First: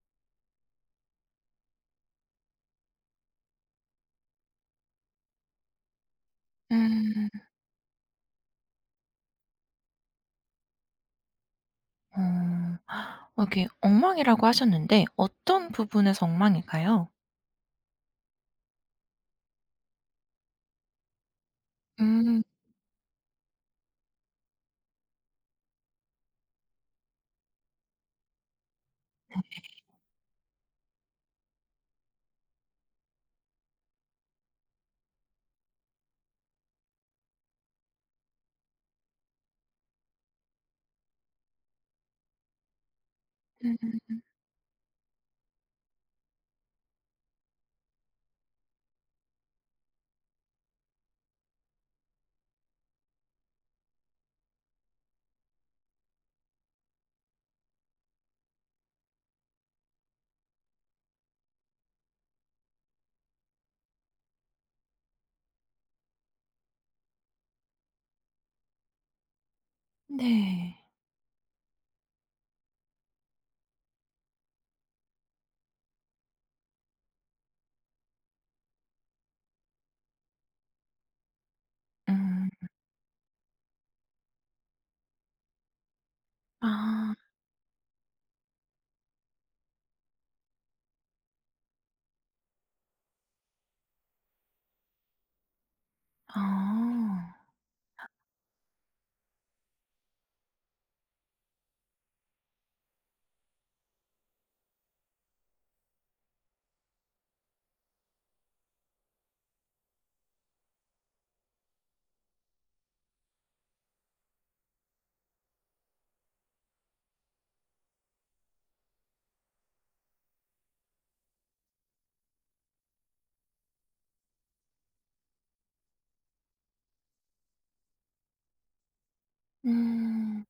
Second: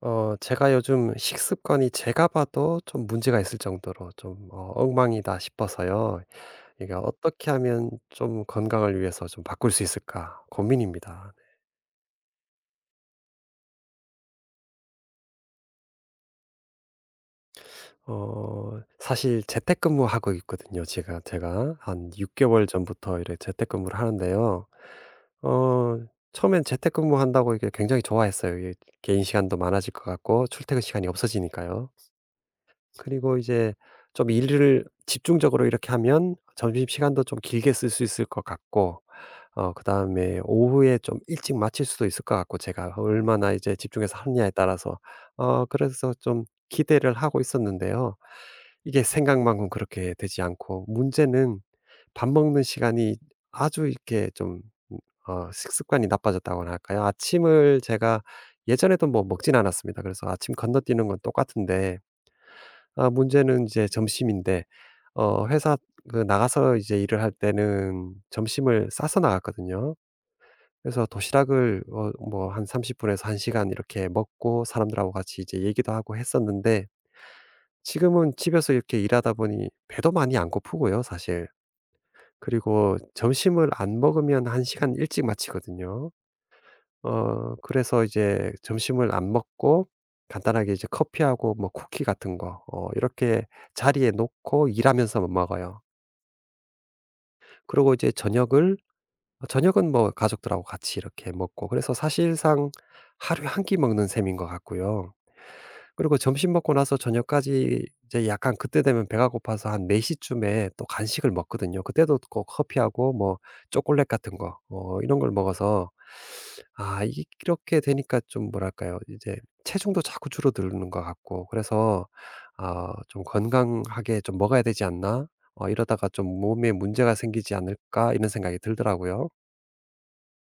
제가 요즘 식습관이 제가 봐도 좀 문제가 있을 정도로 좀 엉망이다 싶어서요. 이게 음. '어떻게 하면 좀 건강을 위해서 좀 바꿀 수 있을까?' 고민입니다. 어. 어 이렇게 엉망이라고 하셨는데 어떤 부분에서 엉망일까요? 사실 재택근무하고 있거든요 제가. 한 6 음. 개월 전부터 이렇게 재택근무를 하는데요. 어 처음엔 재택근무한다고 이게 굉장히 좋아했어요. 이게 개인 시간도 많아질 것 같고, 출퇴근 시간이 없어지니까요. 그리고 이제 좀 일을 집중적으로 이렇게 하면 점심시간도 좀 길게 쓸 수 있을 것 같고, 그다음에 오후에 좀 일찍 마칠 수도 있을 것 같고, 제가 얼마나 이제 음 집중해서 하느냐에 따라서 그래서 좀 기대를 하고 있었는데요. 이게 생각만큼 그렇게 되지 않고, 문제는 밥 먹는 시간이 아주 이렇게 좀, 음 식습관이 나빠졌다고나 할까요? 아침을 제가 예전에도 뭐 먹진 않았습니다. 그래서 아침 건너뛰는 건 똑같은데, 아 문제는 이제 점심인데, 회사 그 나가서 이제 일을 할 때는 점심을 싸서 나갔거든요. 네. 그래서 도시락을 뭐 한 30 분에서 1 시간 이렇게 먹고, 사람들하고 같이 이제 얘기도 하고 했었는데, 지금은 집에서 이렇게 일하다 보니 배도 많이 안 고프고요, 사실. 음. 그리고 점심을 안 먹으면 1 시간 일찍 마치거든요. 아. 그래서 이제 점심을 안 먹고, 간단하게 이제 커피하고 뭐 쿠키 같은 거 이렇게 자리에 놓고 일하면서 먹어요. 아. 그러고 이제 저녁을 저녁은 뭐 가족들하고 같이 이렇게 먹고, 그래서 사실상 하루에 한 끼 먹는 셈인 것 같고요. 그리고 점심 먹고 나서 저녁까지 이제 약간 그때 되면 배가 고파서 한 4 시쯤에 또 간식을 먹거든요. 그때도 꼭 커피하고 뭐 초콜릿 같은 거 이런 걸 먹어서, 아 이 이렇게 되니까 좀 뭐랄까요? 이제 체중도 자꾸 줄어드는 것 같고, 그래서 아 '좀 건강하게 좀 먹어야 되지 않나? 이러다가 좀 몸에 문제가 생기지 않을까?' 이런 생각이 들더라고요. 음.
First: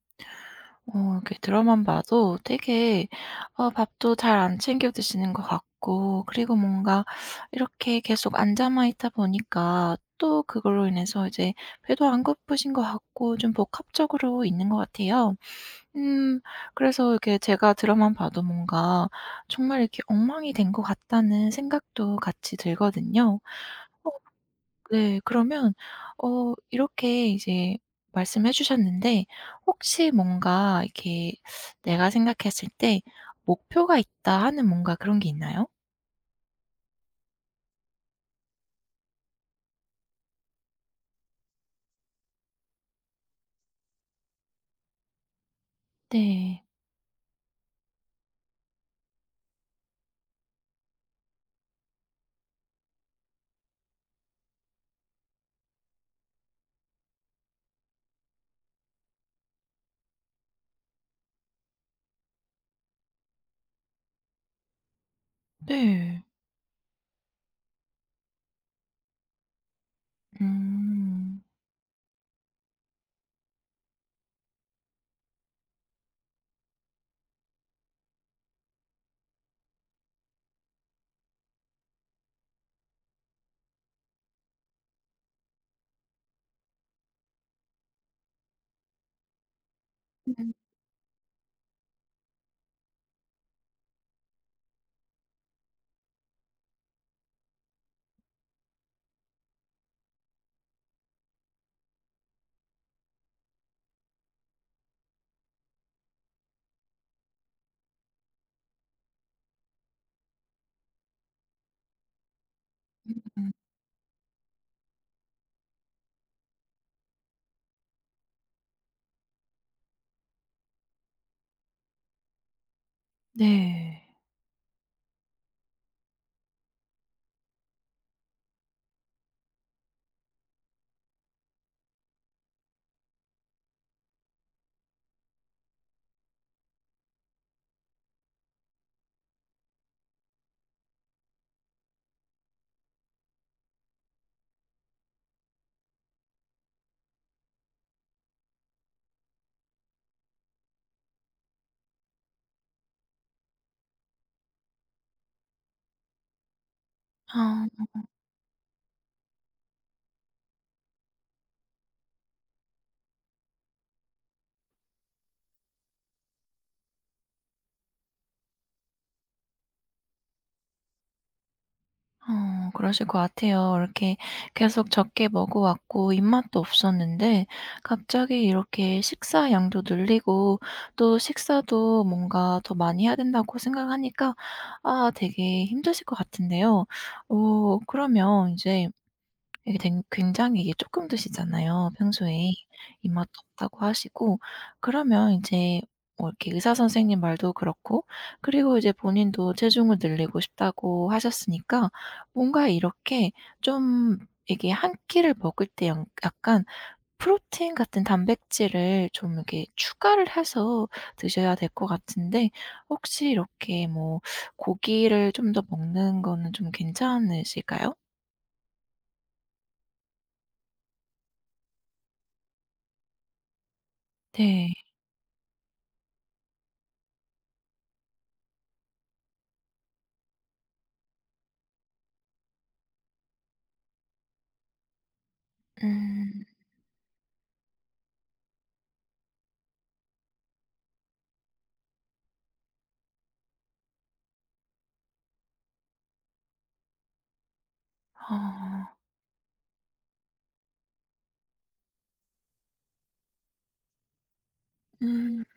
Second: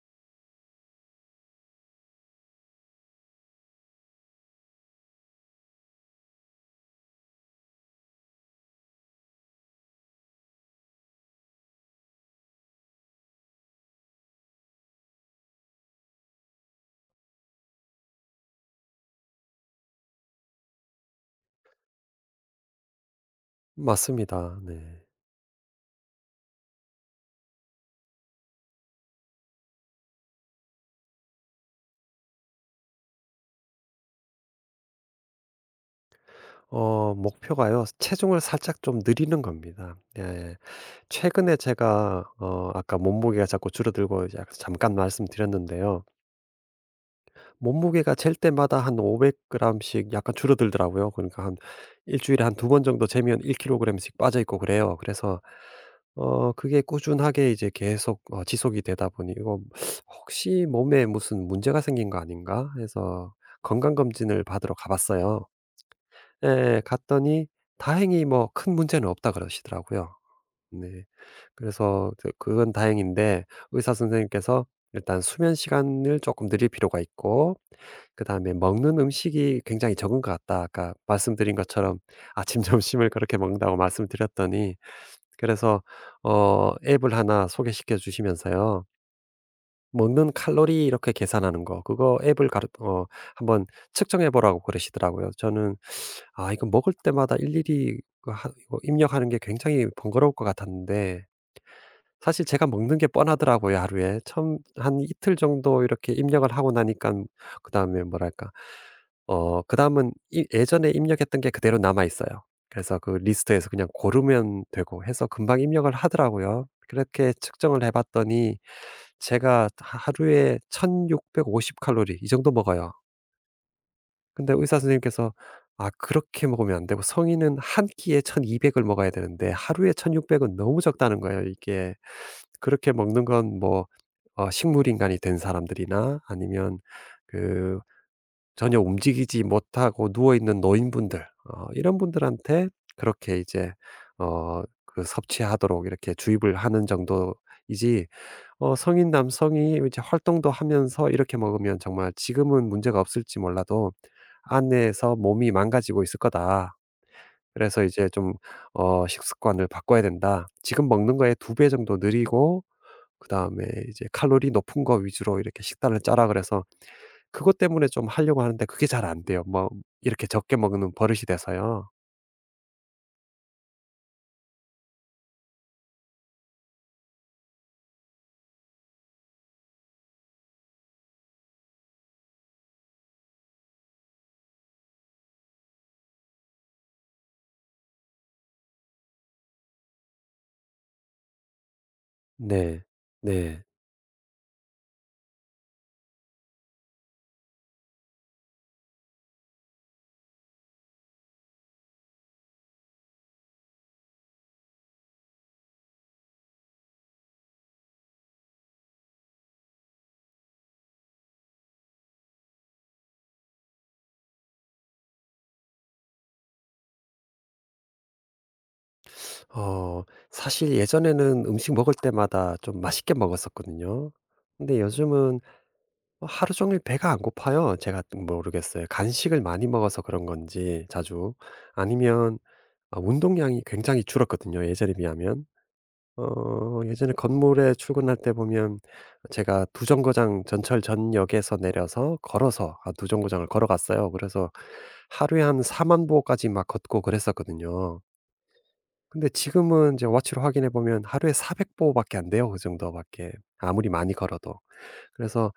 어 이렇게 들어만 봐도 되게 어 밥도 잘 안 챙겨 드시는 것 같고 그리고 뭔가 이렇게 계속 앉아만 있다 보니까 또 그걸로 인해서 이제 배도 안 고프신 것 같고 좀 복합적으로 있는 것 같아요. 음. 그래서 이렇게 제가 드라마만 봐도 뭔가 정말 이렇게 엉망이 된 것 같다는 생각도 같이 들거든요. 어 맞습니다. 네. 네. 그러면 어 이렇게 이제 말씀해 주셨는데 혹시 뭔가 이렇게 내가 생각했을 때 '목표가 있다.' 하는 뭔가 그런 게 있나요? 목표가요. 체중을 살짝 좀 늘리는 겁니다. 예. 예. 최근에 제가 아까 몸무게가 자꾸 줄어들고 이제 아까 잠깐 말씀드렸는데요. 네. 몸무게가 잴 때마다 한 500g 씩 약간 줄어들더라고요. 그러니까 한 일 주일에 한 두 번 정도 재면 1kg 씩 빠져 있고 그래요. 그래서 그게 꾸준하게 이제 계속 지속이 되다 보니 '이거 혹시 몸에 무슨 문제가 생긴 거 아닌가?' 해서 건강 검진을 받으러 가 봤어요. 네. 예. 갔더니 다행히 뭐 큰 문제는 없다 그러시더라고요. 네. 음. 그래서 그건 다행인데, 의사 선생님께서 일단 수면 시간을 조금 늘릴 필요가 있고, 그다음에 먹는 음식이 굉장히 적은 것 같다. 아까 말씀드린 것처럼 아침 점심을 그렇게 먹는다고 말씀드렸더니. 그래서 앱을 하나 소개시켜 주시면서요. 먹는 음음. 칼로리 이렇게 계산하는 거, 그거 앱을 가르 어 한번 측정해 보라고 그러시더라고요. 저는 아 이거 먹을 때마다 일일이 그 하 이거 입력하는 게 굉장히 번거로울 것 같았는데, 사실 제가 먹는 게 뻔하더라고요 하루에. 처음 한 이틀 정도 이렇게 입력을 하고 나니깐, 그다음에 뭐랄까 그다음은 예전에 입력했던 게 그대로 남아 있어요. 그래서 그 리스트에서 그냥 고르면 되고 해서 금방 입력을 하더라고요. 그렇게 측정을 해 봤더니 제가 하 하루에 1,650 칼로리 이 정도 먹어요. 네. 근데 의사 선생님께서 "아 그렇게 먹으면 안 되고, 성인은 한 끼에 1,200을 먹어야 되는데 하루에 1,600은 너무 적다는 거예요, 이게. 그렇게 먹는 건 뭐 식물 인간이 된 사람들이나, 아니면 그 전혀 움직이지 못하고 누워 있는 노인분들, 이런 분들한테 그렇게 이제 어 섭취하도록 이렇게 주입을 하는 정도이지, 성인 남성이 이제 활동도 하면서 이렇게 먹으면 정말 지금은 문제가 없을지 몰라도 안에서 몸이 망가지고 있을 거다. 아. 그래서 이제 좀 '식습관을 바꿔야 된다.' 지금 먹는 거에 두 배 정도 늘리고, 그다음에 이제 '칼로리 높은 거 위주로 이렇게 식단을 짜라.' 그래서 그것 때문에 좀 하려고 하는데 그게 잘 안 돼요. 뭐 이렇게 적게 먹는 버릇이 돼서요. 어 그러실 것 같아요. 이렇게 계속 적게 먹어 왔고 입맛도 없었는데 갑자기 이렇게 식사 양도 늘리고 또 식사도 뭔가 더 많이 해야 된다고 생각하니까 아 되게 힘드실 것 같은데요. 어 그러면 이제 이게 된 굉장히 이게 조금 드시잖아요 평소에. 네. 입맛 네. 없다고 하시고 그러면 이제 뭐 이렇게 의사 선생님 말도 그렇고 그리고 이제 본인도 체중을 늘리고 싶다고 하셨으니까 뭔가 이렇게 좀 이게 한 끼를 먹을 때 양 약간 프로틴 같은 단백질을 좀 이렇게 추가를 해서 드셔야 될 것 같은데 혹시 이렇게 뭐 고기를 좀 더 먹는 거는 좀 괜찮으실까요? 어 사실 예전에는 음식 먹을 때마다 좀 맛있게 먹었었거든요. 네. 근데 요즘은 하루 종일 배가 안 고파요. 제가 모르겠어요. 간식을 많이 먹어서 그런 건지 자주, 아니면 아 운동량이 굉장히 줄었거든요, 예전에 비하면. 음. 예전에 건물에 출근할 때 보면 제가 두 정거장, 전철 전역에서 내려서 걸어서, 아 두 정거장을 걸어갔어요. 그래서 하루에 한4만 보까지 막 걷고 그랬었거든요. 어. 근데 지금은 이제 워치로 확인해 보면 하루에 400 보밖에 안 돼요, 그 정도밖에. 아무리 많이 걸어도. 음. 그래서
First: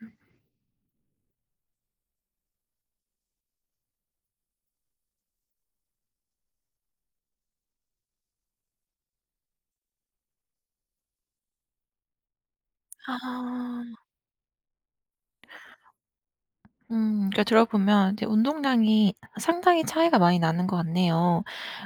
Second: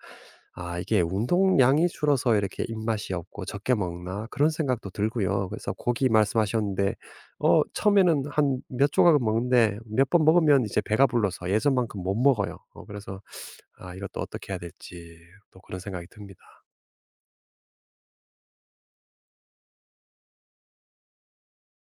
아 이게 '운동량이 줄어서 이렇게 입맛이 없고 적게 먹나?' 그런 생각도 들고요. 그래서 고기 말씀하셨는데 처음에는 한 몇 조각은 먹는데, 몇 번 먹으면 이제 배가 불러서 예전만큼 못 먹어요. 그래서 '아 아. 이것도 어떻게 해야 될지.' 또 그런 생각이 듭니다. 음. 그러니까 들어보면 이제 운동량이 상당히 차이가 많이 나는 것 같네요.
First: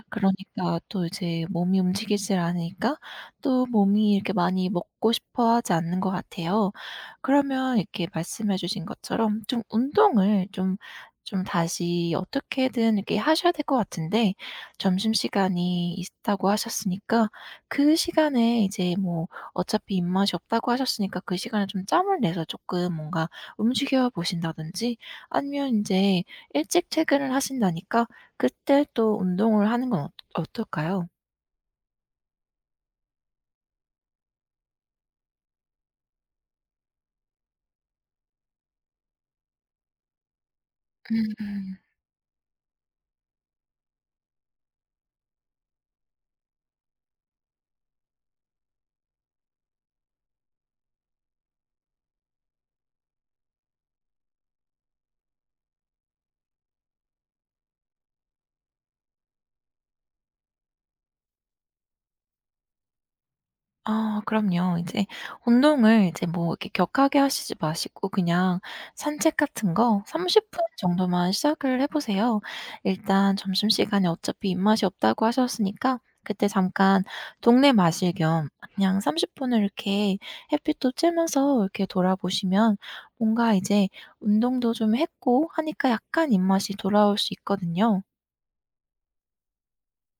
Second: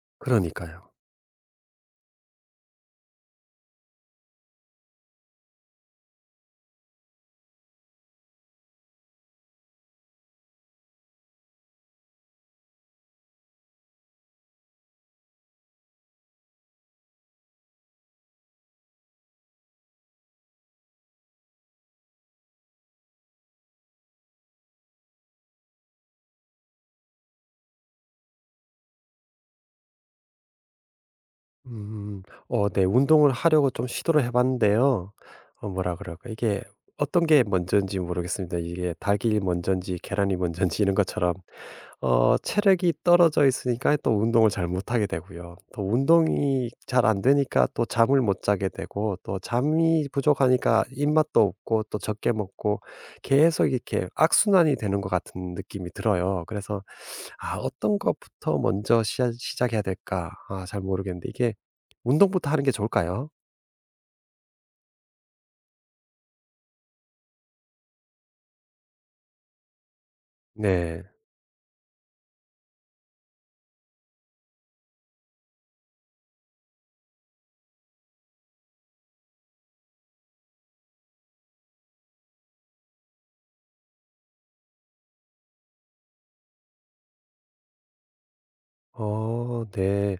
그러니까 그러니까요. 또 이제 몸이 움직이질 않으니까 또 몸이 이렇게 많이 먹고 싶어 하지 않는 것 같아요. 그러면 이렇게 말씀해 주신 것처럼 좀 운동을 좀 다시 어떻게든 이렇게 하셔야 될 것 같은데 점심시간이 있다고 하셨으니까 그 시간에 이제 뭐 어차피 입맛이 없다고 하셨으니까 그 시간에 좀 짬을 내서 조금 뭔가 움직여 보신다든지 아니면 이제 일찍 퇴근을 하신다니까 그때 또 운동을 하는 건 어떨까요? 음. 네. 운동을 하려고 좀 시도를 해 봤는데요. 뭐라 그럴까, 이게 어떤 게 먼저인지 모르겠습니다. 이게 닭이 먼저인지 계란이 먼저인지 이런 것처럼, 음. 체력이 떨어져 있으니까 또 운동을 잘 못하게 되고요. 또 운동이 잘 안 되니까 또 잠을 못 자게 되고, 또 잠이 부족하니까 입맛도 없고 또 적게 먹고, 계속 이렇게 악순환이 되는 것 같은 느낌이 들어요. 그래서 '아 어떤 것부터 먼저 시 시작해야 될까?' 아 잘 모르겠는데, 이게 운동부터 하는 게 좋을까요? 아 그럼요. 이제 운동을 이제 뭐 이렇게 격하게 하시지 마시고 그냥 산책 같은 거 30분 네. 정도만 시작을 해 보세요. 일단 점심시간에 어차피 입맛이 없다고 하셨으니까 그때 잠깐 동네 마실 겸 그냥 30 분을 이렇게 햇빛도 쬐면서 이렇게 돌아보시면 뭔가 이제 운동도 좀 했고 하니까 약간 입맛이 돌아올 수 있거든요. 네.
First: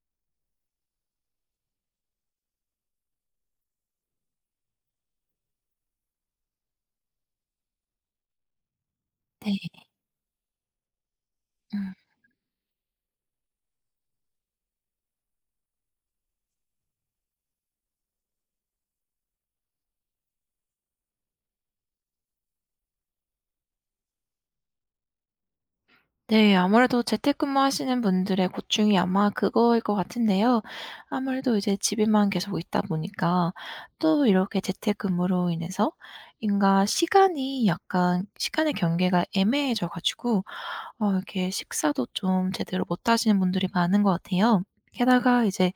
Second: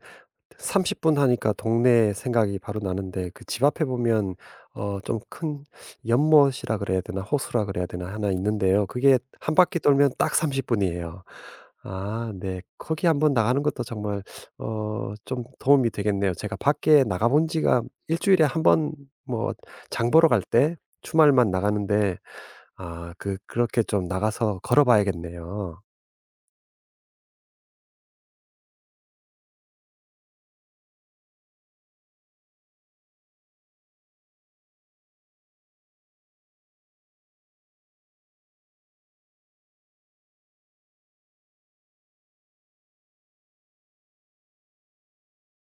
30분 하니까 동네 생각이 바로 나는데, 그 집 앞에 보면 좀 큰 연못이라 그래야 되나 호수라 그래야 되나 하나 있는데요. 그게 한 바퀴 네. 돌면 딱 30 분이에요. 음. 아 네. 거기 한번 나가는 것도 정말 좀 도움이 되겠네요. 제가 밖에 나가 본 지가 일 주일에 한 번, 뭐 장 보러 갈 때 주말만 나가는데, 아 그렇게 좀 나가서 걸어 봐야겠네요. 네. 아무래도 재택근무하시는 분들의 고충이 아마 그거일 것 같은데요. 아무래도 이제 집에만 계속 있다 보니까 또 이렇게 재택근무로 인해서 인가 시간이 약간 시간의 경계가 애매해져 가지고 어 이렇게 식사도 좀 제대로 못 하시는 분들이 많은 것 같아요. 게다가 이제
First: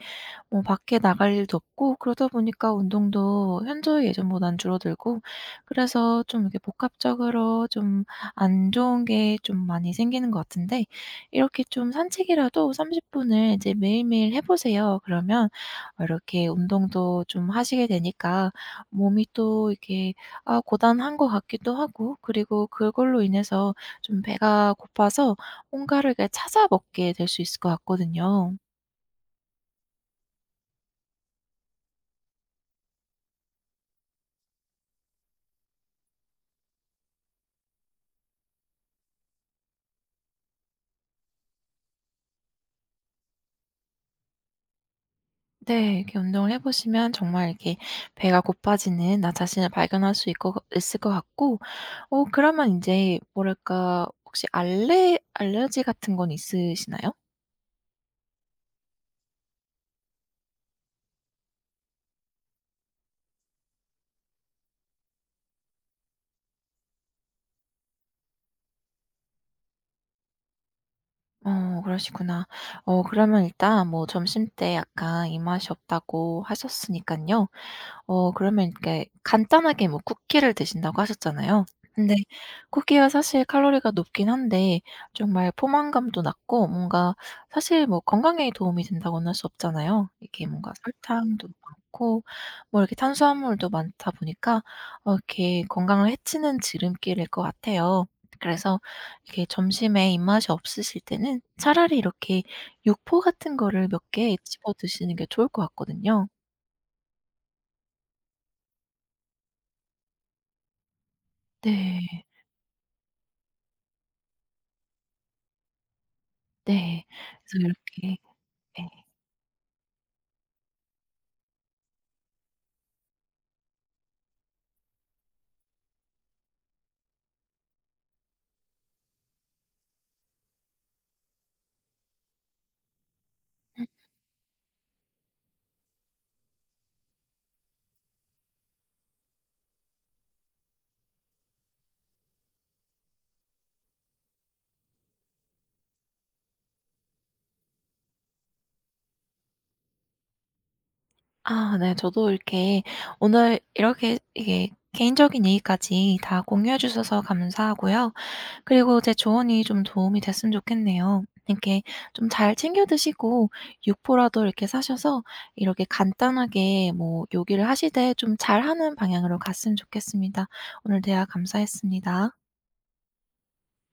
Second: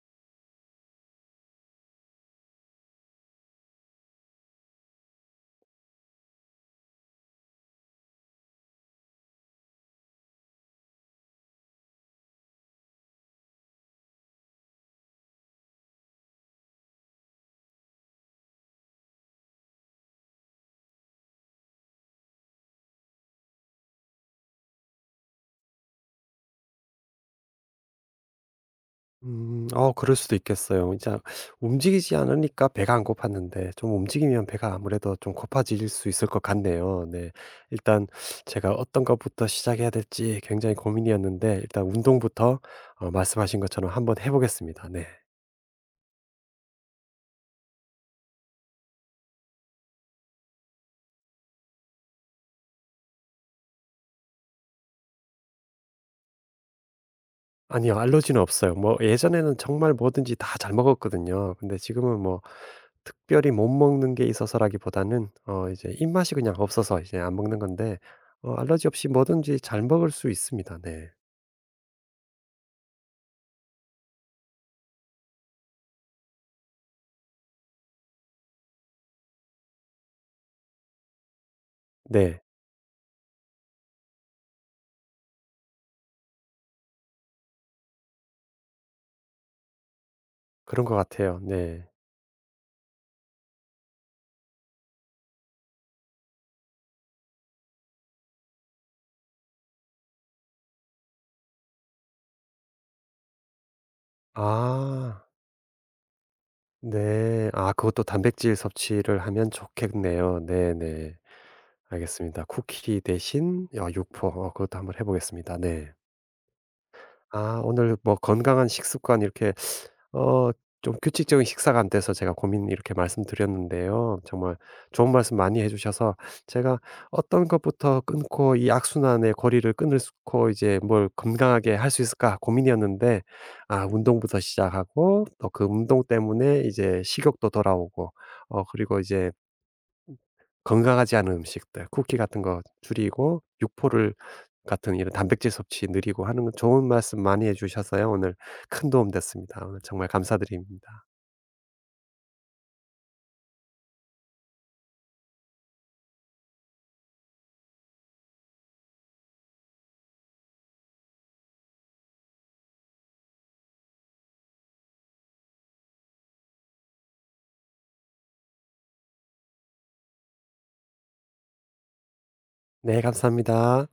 뭐 밖에 나갈 일도 없고 그러다 보니까 운동도 현저히 예전보단 줄어들고 그래서 좀 이렇게 복합적으로 좀 안 좋은 게 좀 많이 생기는 것 같은데 이렇게 좀 산책이라도 30 분을 이제 매일매일 해 보세요. 그러면 어 이렇게 운동도 좀 하시게 되니까 몸이 또 이렇게 아 고단한 것 같기도 하고 그리고 그걸로 인해서 좀 배가 고파서 뭔가를 이렇게 찾아 먹게 될 수 있을 것 같거든요. 음. 그럴 수도 있겠어요. 이제 움직이지 않으니까 배가 안 고팠는데, 좀 움직이면 배가 아무래도 좀 고파질 수 있을 것 같네요. 네. 일단 제가 어떤 것부터 시작해야 될지 굉장히 고민이었는데, 일단 운동부터 말씀하신 것처럼 한번 해 보겠습니다. 네. 네. 이렇게 운동을 해 보시면 정말 이렇게 배가 고파지는 나 자신을 발견할 수 있고 있을 것 같고 어 그러면 이제 뭐랄까 혹시 알레르기 같은 건 있으시나요? 아니요. 알러지는 없어요. 뭐 예전에는 정말 뭐든지 다 잘 먹었거든요. 근데 지금은 뭐 특별히 못 먹는 게 있어서라기보다는 이제 입맛이 그냥 없어서 이제 안 먹는 건데, 알러지 없이 뭐든지 잘 먹을 수 있습니다. 네. 어 그러시구나. 어 그러면 일단 뭐 점심때 약간 입맛이 없다고 하셨으니깐요. 어 그러면 이렇게 간단하게 뭐 쿠키를 드신다고 하셨잖아요. 근데 네. 쿠키가 사실 칼로리가 높긴 한데 정말 포만감도 낮고 뭔가 사실 뭐 건강에 도움이 된다고는 할 수 없잖아요. 이게 뭔가 그런 것 같아요. 설탕도 네. 많고 뭐 이렇게 탄수화물도 많다 보니까 어 이렇게 건강을 해치는 지름길일 것 같아요. 그래서 이렇게 점심에 입맛이 없으실 때는 차라리 이렇게 육포 같은 거를 몇 개 집어 드시는 아. 게 좋을 것 같거든요. 네. 아 그것도 단백질 섭취를 하면 좋겠네요. 네네. 네. 알겠습니다. 쿠키 대신 아 육포, 그것도 한번 해 보겠습니다. 네. 네. 아 그래서 오늘 뭐 이렇게 건강한 네. 식습관 이렇게, 어 좀 규칙적인 식사가 안 돼서 제가 고민 이렇게 말씀드렸는데요. 정말 좋은 말씀 많이 해 주셔서, 제가 어떤 것부터 끊고 이 악순환의 거리를 끊고 이제 뭘 건강하게 할 수 있을까 고민이었는데, 아 운동부터 시작하고 또 그 운동 때문에 이제 식욕도 돌아오고, 그리고 이제 건강하지 않은 음식들, 쿠키 같은 거 줄이고 육포를 같은 이런 단백질 섭취 느리고 하는 건, 좋은 말씀 많이 해 주셔서요. 오늘 큰 도움 됐습니다. 오늘 정말 감사드립니다. 아 네. 저도 이렇게 오늘 이렇게 이게 개인적인 얘기까지 다 공유해 주셔서 감사하고요. 그리고 제 조언이 좀 도움이 됐으면 좋겠네요. 이렇게 좀 잘 챙겨 드시고 육포라도 이렇게 사셔서 이렇게 간단하게 뭐 요기를 하시되 좀 잘하는 방향으로 갔으면 좋겠습니다. 오늘 대화 감사했습니다. 네, 감사합니다.